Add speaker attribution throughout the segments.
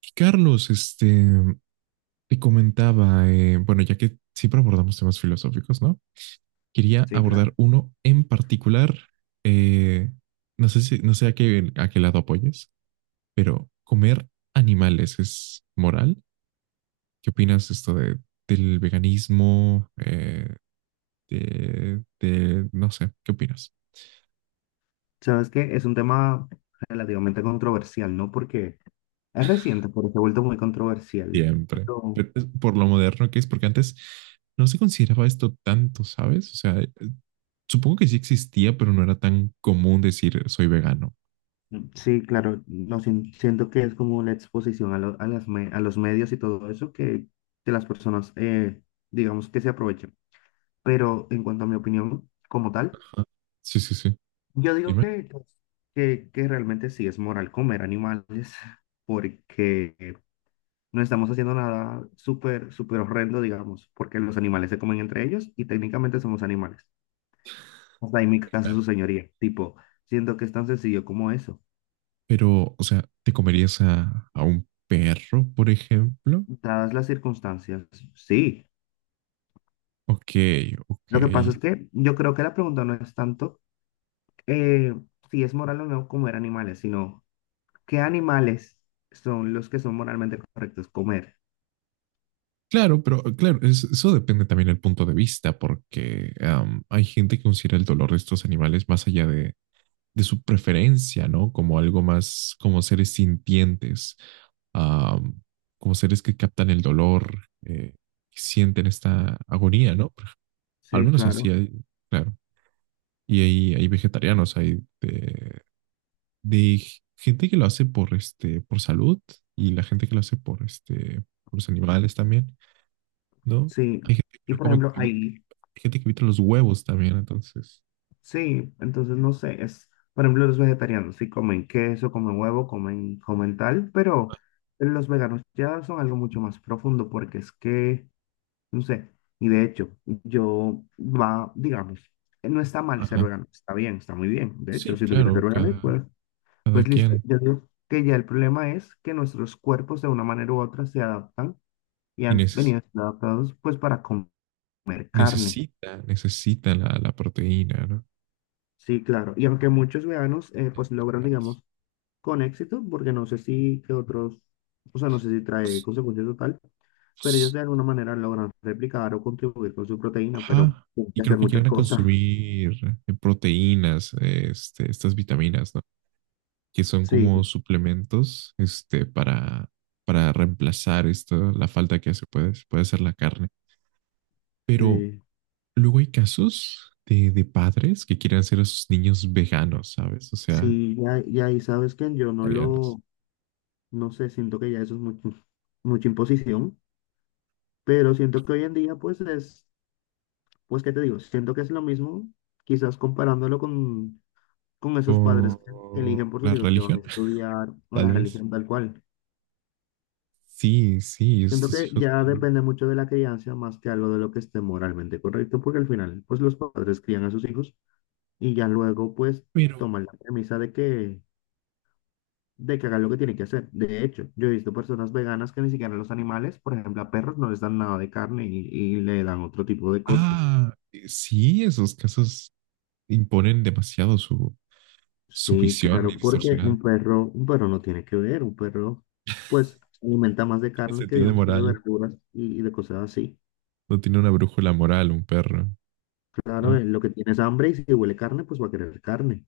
Speaker 1: Y Carlos, te comentaba, bueno, ya que siempre abordamos temas filosóficos, ¿no? Quería
Speaker 2: Sí,
Speaker 1: abordar
Speaker 2: claro.
Speaker 1: uno en particular. eh, no sé a qué lado apoyes, pero ¿comer animales es moral? ¿Qué opinas de esto del veganismo? No sé, ¿qué opinas?
Speaker 2: Sabes que es un tema relativamente controversial, ¿no? Porque es reciente, porque se ha vuelto muy controversial.
Speaker 1: Siempre.
Speaker 2: Pero
Speaker 1: Pero es por lo moderno que es, porque antes no se consideraba esto tanto, ¿sabes? O sea, supongo que sí existía, pero no era tan común decir soy vegano.
Speaker 2: sí, claro, no sien- siento que es como la exposición a, a a los medios y todo eso que las personas, digamos, que se aprovechan. Pero en cuanto a mi opinión como tal,
Speaker 1: Sí, sí, sí.
Speaker 2: yo digo
Speaker 1: Dime.
Speaker 2: que, pues, que realmente sí es moral comer animales, porque no estamos haciendo nada súper, súper horrendo, digamos, porque los animales se comen entre ellos y técnicamente somos animales. Hasta ahí mi caso,
Speaker 1: Claro.
Speaker 2: su señoría. Tipo, siento que es tan sencillo como eso.
Speaker 1: Pero, o sea, ¿te comerías a, un perro, por ejemplo?
Speaker 2: Dadas las circunstancias, sí.
Speaker 1: Ok, ok.
Speaker 2: Lo que pasa es que yo creo que la pregunta no es tanto eh, si es moral o no comer animales, sino qué animales son los que son moralmente correctos comer.
Speaker 1: Claro, pero claro, eso depende también del punto de vista, porque hay gente que considera el dolor de estos animales más allá de su preferencia, ¿no? Como algo más, como seres sintientes. am, Como seres que captan el dolor, que sienten esta agonía, ¿no? Al
Speaker 2: Sí,
Speaker 1: menos así
Speaker 2: claro.
Speaker 1: hay, claro. Y hay vegetarianos, hay de gente que lo hace por, por salud, y la gente que lo hace por los animales también, ¿no?
Speaker 2: Sí.
Speaker 1: Hay gente que
Speaker 2: Y
Speaker 1: no
Speaker 2: por
Speaker 1: come,
Speaker 2: ejemplo, ahí
Speaker 1: hay gente que evita los huevos también, entonces.
Speaker 2: sí, entonces no sé, es, por ejemplo, los vegetarianos sí comen queso, comen huevo, comen tal, pero los veganos ya son algo mucho más profundo porque es que, no sé, y de hecho, yo va, digamos, no está mal ser
Speaker 1: Ajá.
Speaker 2: vegano, está bien, está muy bien. De hecho,
Speaker 1: Sí,
Speaker 2: si tú quieres ser
Speaker 1: claro,
Speaker 2: vegano,
Speaker 1: cada,
Speaker 2: pues,
Speaker 1: cada
Speaker 2: pues listo.
Speaker 1: quien.
Speaker 2: Yo digo que ya el problema es que nuestros cuerpos de una manera u otra se adaptan y
Speaker 1: Y
Speaker 2: han venido
Speaker 1: neces-
Speaker 2: siendo adaptados pues para comer carne.
Speaker 1: necesita, necesita la proteína, ¿no?
Speaker 2: Sí, claro. Y aunque muchos veganos pues logran,
Speaker 1: Pues,
Speaker 2: digamos, con éxito, porque no sé si que otros, o sea, no sé si trae consecuencias total, pero ellos
Speaker 1: pues.
Speaker 2: de alguna manera logran replicar o contribuir con su proteína, pero
Speaker 1: Ajá.
Speaker 2: hay
Speaker 1: Y
Speaker 2: que hacer
Speaker 1: creo que
Speaker 2: muchas
Speaker 1: llegan a
Speaker 2: cosas.
Speaker 1: consumir proteínas, estas vitaminas, ¿no? Que son
Speaker 2: Sí,
Speaker 1: como suplementos, para, reemplazar esto, la falta que hace puede hacer la carne. Pero
Speaker 2: sí,
Speaker 1: luego hay casos de padres que quieren hacer a sus niños veganos, ¿sabes? O sea,
Speaker 2: sí, ya, y ahí sabes que yo no
Speaker 1: italianos.
Speaker 2: lo, no sé, siento que ya eso es mucho, mucha imposición, pero siento que hoy en día, pues es, pues, ¿qué te digo? Siento que es lo mismo, quizás comparándolo con esos padres que
Speaker 1: Por
Speaker 2: eligen por sus
Speaker 1: la
Speaker 2: hijos que van a
Speaker 1: religión,
Speaker 2: estudiar o
Speaker 1: tal
Speaker 2: la
Speaker 1: vez.
Speaker 2: religión tal cual.
Speaker 1: Sí, sí,
Speaker 2: Siento
Speaker 1: estos
Speaker 2: que
Speaker 1: hijos.
Speaker 2: ya depende mucho de la crianza más que algo de lo que esté moralmente correcto, porque al final, pues los padres crían a sus hijos y ya luego, pues,
Speaker 1: Pero,
Speaker 2: toman la premisa de que hagan lo que tienen que hacer. De hecho, yo he visto personas veganas que ni siquiera los animales, por ejemplo, a perros no les dan nada de carne y le dan otro tipo de cosas.
Speaker 1: sí, esos casos imponen demasiado su
Speaker 2: Sí,
Speaker 1: visión ni
Speaker 2: claro, porque
Speaker 1: distorsionada.
Speaker 2: un perro no tiene que ver, un perro, pues, se alimenta más de
Speaker 1: Tiene
Speaker 2: carnes que
Speaker 1: sentido de
Speaker 2: digamos que de
Speaker 1: moral.
Speaker 2: verduras y de cosas así.
Speaker 1: No tiene una brújula moral, un perro,
Speaker 2: Claro,
Speaker 1: ¿no?
Speaker 2: en lo que tienes hambre y si huele carne, pues va a querer carne.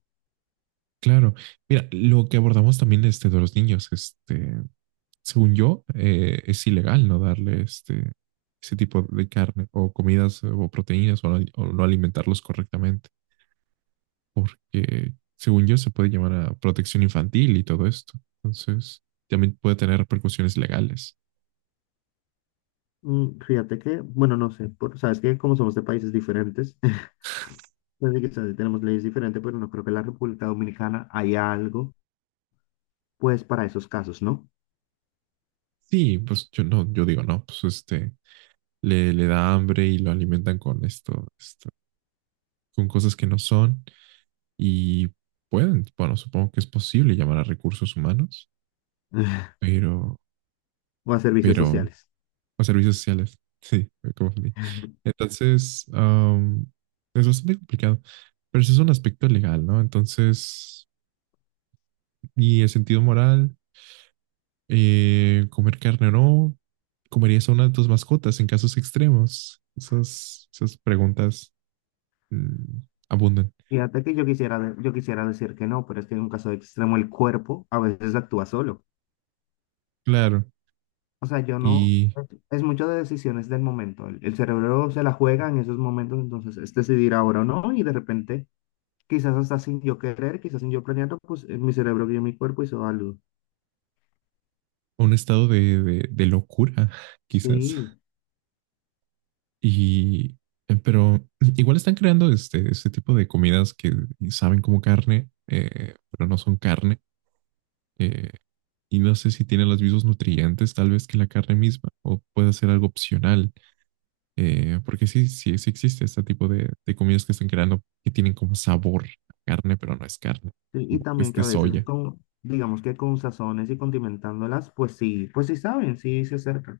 Speaker 1: Claro. Mira, lo que abordamos también, de los niños, según yo, es ilegal no darle, ese tipo de carne o comidas o proteínas, o no alimentarlos correctamente, porque según yo se puede llamar a protección infantil y todo esto. Entonces, también puede tener repercusiones legales.
Speaker 2: Mm, fíjate que, bueno, no sé, por, sabes que como somos de países diferentes, entonces quizás sí tenemos leyes diferentes, pero no creo que en la República Dominicana haya algo, pues, para esos casos, ¿no?
Speaker 1: Sí, pues yo no, yo digo no, pues le da hambre y lo alimentan con esto, con cosas que no son, y bueno, supongo que es posible llamar a recursos humanos, pero,
Speaker 2: O a servicios
Speaker 1: pero,
Speaker 2: sociales.
Speaker 1: a servicios sociales, sí, me confundí. Entonces, es bastante complicado, pero ese es un aspecto legal, ¿no? Entonces, y el sentido moral, comer carne o no, ¿comerías a una de tus mascotas en casos extremos? Esas, preguntas mm, abundan.
Speaker 2: Fíjate que yo quisiera, yo quisiera decir que no, pero es que en un caso extremo el cuerpo a veces actúa solo.
Speaker 1: Claro.
Speaker 2: O sea, yo no,
Speaker 1: Y
Speaker 2: es mucho de decisiones del momento. El cerebro se la juega en esos momentos, entonces es decidir ahora o no, y de repente, quizás hasta sin yo querer, quizás sin yo planearlo, pues mi cerebro guió mi cuerpo hizo algo.
Speaker 1: a un estado de locura, quizás.
Speaker 2: Sí.
Speaker 1: Y, pero igual están creando, este tipo de comidas que saben como carne, pero no son carne. eh, y no sé si tienen los mismos nutrientes tal vez que la carne misma, o puede ser algo opcional. Porque sí, sí, sí existe este tipo de comidas que están creando, que tienen como sabor a carne, pero no es carne.
Speaker 2: Sí, y
Speaker 1: Como
Speaker 2: también que a
Speaker 1: que
Speaker 2: veces
Speaker 1: soya.
Speaker 2: con, digamos que con sazones y condimentándolas, pues sí saben, sí se acercan.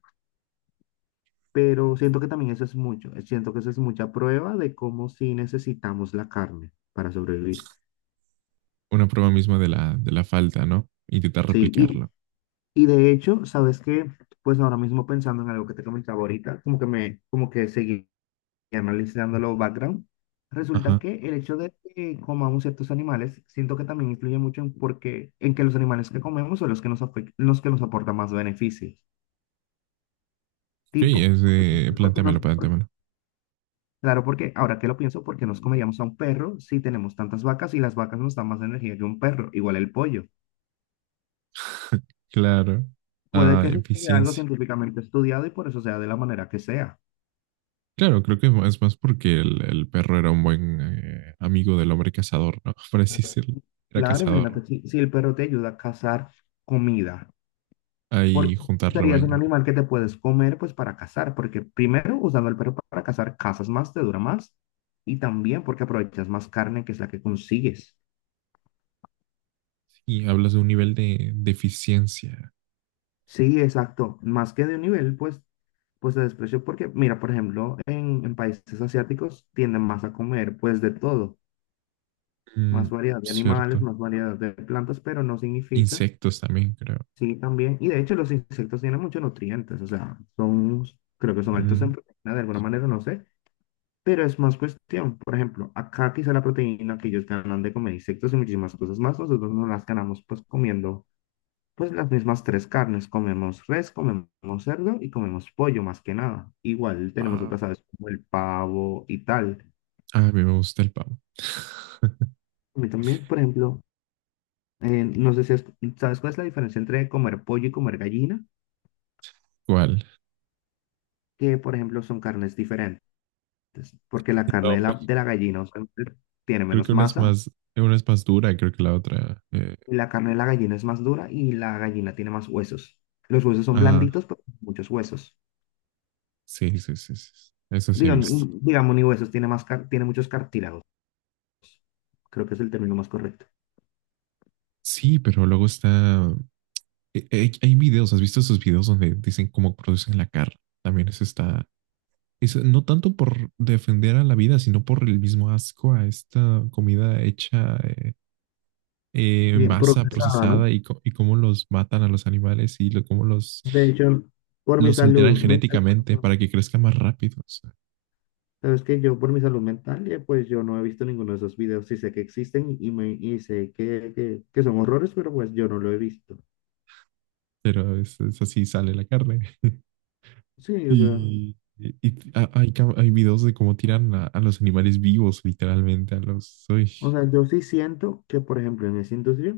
Speaker 2: Pero siento que también eso es mucho, siento que eso es mucha prueba de cómo sí necesitamos la carne para sobrevivir.
Speaker 1: Una prueba misma de la, falta, ¿no? Intentar
Speaker 2: Sí,
Speaker 1: replicarlo.
Speaker 2: y de hecho, ¿sabes qué? Pues ahora mismo pensando en algo que te comentaba ahorita, como que me, como que seguí analizando los background, resulta
Speaker 1: Ajá.
Speaker 2: que el hecho de que comamos ciertos animales, siento que también influye mucho en, porque, en que los animales que comemos son los que nos, los que nos aportan más beneficio.
Speaker 1: Sí,
Speaker 2: Tipo, porque nos,
Speaker 1: plantéamelo, plantéamelo.
Speaker 2: claro, porque ahora que lo pienso, ¿por qué nos comeríamos a un perro si tenemos tantas vacas y las vacas nos dan más energía que un perro? Igual el pollo.
Speaker 1: Claro.
Speaker 2: Puede
Speaker 1: Ah,
Speaker 2: que sea algo
Speaker 1: eficiencia.
Speaker 2: científicamente estudiado y por eso sea de la manera que sea.
Speaker 1: Claro, creo que es más porque el perro era un buen amigo del hombre cazador, ¿no? Por así decirlo. Era
Speaker 2: Claro,
Speaker 1: cazador.
Speaker 2: imagínate, si, si el perro te ayuda a cazar comida,
Speaker 1: Ahí
Speaker 2: porque
Speaker 1: juntar
Speaker 2: serías un
Speaker 1: rebaño.
Speaker 2: animal que te puedes comer pues para cazar, porque primero usando el perro para cazar, cazas más, te dura más, y también porque aprovechas más carne que es la que consigues.
Speaker 1: Y hablas de un nivel de, eficiencia.
Speaker 2: Sí, exacto. Más que de un nivel, pues, pues de desprecio, porque, mira, por ejemplo, en países asiáticos tienden más a comer, pues, de todo,
Speaker 1: Mm,
Speaker 2: más variedad de animales,
Speaker 1: cierto.
Speaker 2: más variedad de plantas, pero no significa,
Speaker 1: Insectos también, creo.
Speaker 2: sí, también, y de hecho los insectos tienen muchos nutrientes, o sea, son, creo que son altos
Speaker 1: Mm,
Speaker 2: en proteína de alguna manera, no sé, pero es más cuestión, por ejemplo, acá quizá la proteína que ellos ganan de comer insectos y muchísimas cosas más, nosotros no las ganamos, pues, comiendo pues las mismas tres carnes. Comemos res, comemos cerdo y comemos pollo más que nada. Igual tenemos
Speaker 1: pavo.
Speaker 2: otras aves como el pavo y tal.
Speaker 1: Ah, a mí me gusta el pavo.
Speaker 2: A mí también, por ejemplo, no sé si has- sabes cuál es la diferencia entre comer pollo y comer gallina,
Speaker 1: ¿Cuál?
Speaker 2: que por ejemplo son carnes diferentes, porque la
Speaker 1: No,
Speaker 2: carne
Speaker 1: güey.
Speaker 2: de la gallina usualmente tiene
Speaker 1: Creo que
Speaker 2: menos masa,
Speaker 1: una es más dura, creo que la otra.
Speaker 2: y la carne de la gallina es más dura y la gallina tiene más huesos. Los huesos son
Speaker 1: Ah,
Speaker 2: blanditos, pero muchos huesos.
Speaker 1: sí, sí, sí, sí. Eso sí he visto.
Speaker 2: Digamos, ni huesos, tiene más tiene muchos cartílagos. Creo que es el término más correcto.
Speaker 1: Sí, pero luego está. ¿Has visto esos videos donde dicen cómo producen la carne? También es está. Es, no tanto por defender a la vida, sino por el mismo asco a esta comida hecha, en
Speaker 2: Bien
Speaker 1: masa,
Speaker 2: procesada,
Speaker 1: procesada,
Speaker 2: ¿no?
Speaker 1: y y cómo los matan a los animales, y cómo los,
Speaker 2: De hecho, por mi
Speaker 1: los alteran
Speaker 2: salud mental, pues,
Speaker 1: genéticamente
Speaker 2: no.
Speaker 1: para que crezca más rápido. O sea,
Speaker 2: Sabes que yo por mi salud mental, pues yo no he visto ninguno de esos videos, sí sé que existen y, me, y sé que son horrores, pero pues yo no lo he visto.
Speaker 1: pero es así sale la carne.
Speaker 2: Sí,
Speaker 1: Y, hay videos de cómo tiran a, los animales vivos, literalmente, a los. Uy.
Speaker 2: o sea, yo sí siento que, por ejemplo, en esa industria,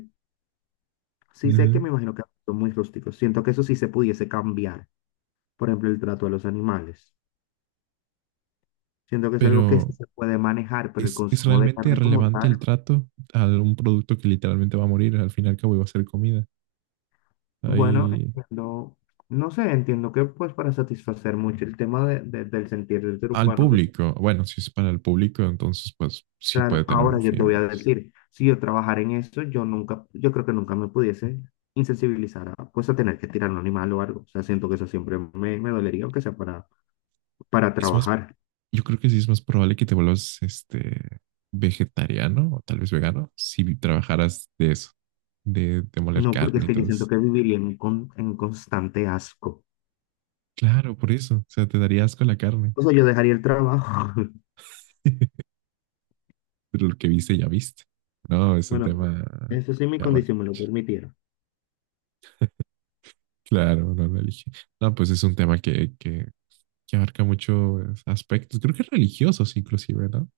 Speaker 2: sí sé
Speaker 1: Ujú.
Speaker 2: que me imagino que son muy rústicos, siento que eso sí se pudiese cambiar, por ejemplo, el trato a los animales. Siento que es algo que sí
Speaker 1: Pero
Speaker 2: se puede manejar, pero el
Speaker 1: es
Speaker 2: consumo de
Speaker 1: realmente
Speaker 2: carne como
Speaker 1: relevante el
Speaker 2: tal,
Speaker 1: trato a un producto que literalmente va a morir? Al fin y al cabo iba a ser comida.
Speaker 2: bueno,
Speaker 1: Ahí,
Speaker 2: entiendo, no sé, entiendo que pues para satisfacer mucho el tema de, del sentir del ser
Speaker 1: al
Speaker 2: humano pues
Speaker 1: público, bueno, si es para el público, entonces pues sí puede
Speaker 2: claro,
Speaker 1: tener
Speaker 2: ahora
Speaker 1: un
Speaker 2: yo
Speaker 1: fin
Speaker 2: te voy a
Speaker 1: más.
Speaker 2: decir, si yo trabajara en eso, yo nunca, yo creo que nunca me pudiese insensibilizar a, pues a tener que tirar un animal o algo, o sea, siento que eso siempre me, me dolería, aunque sea para
Speaker 1: Es más,
Speaker 2: trabajar,
Speaker 1: yo creo que sí es más probable que te vuelvas vegetariano, o tal vez vegano, si trabajaras de eso, de, moler
Speaker 2: no, porque es
Speaker 1: carne y
Speaker 2: que yo
Speaker 1: todo
Speaker 2: siento
Speaker 1: eso.
Speaker 2: que viviría en, en constante asco,
Speaker 1: Claro, por eso, o sea, te daría asco la carne,
Speaker 2: o sea, yo dejaría el trabajo,
Speaker 1: pero lo que viste ya viste. No, es un
Speaker 2: bueno,
Speaker 1: tema
Speaker 2: eso sí mi
Speaker 1: que abarca.
Speaker 2: condición me lo permitiera.
Speaker 1: Claro, la religión. No, pues es un tema que abarca muchos aspectos, creo que religiosos inclusive, ¿no?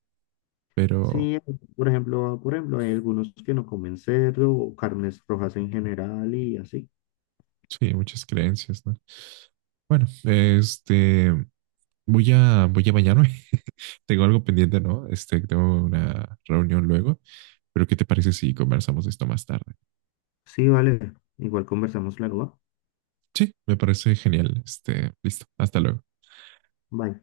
Speaker 1: Pero
Speaker 2: Sí, por ejemplo, hay algunos que no comen cerdo o carnes rojas en general y así.
Speaker 1: sí, muchas creencias, ¿no? Bueno, voy a, bañarme. Tengo algo pendiente, ¿no? Tengo una reunión luego, pero ¿qué te parece si conversamos de esto más tarde?
Speaker 2: Sí, vale. Igual conversamos luego,
Speaker 1: Sí, me parece genial. Listo, hasta luego.
Speaker 2: ¿va? Bye.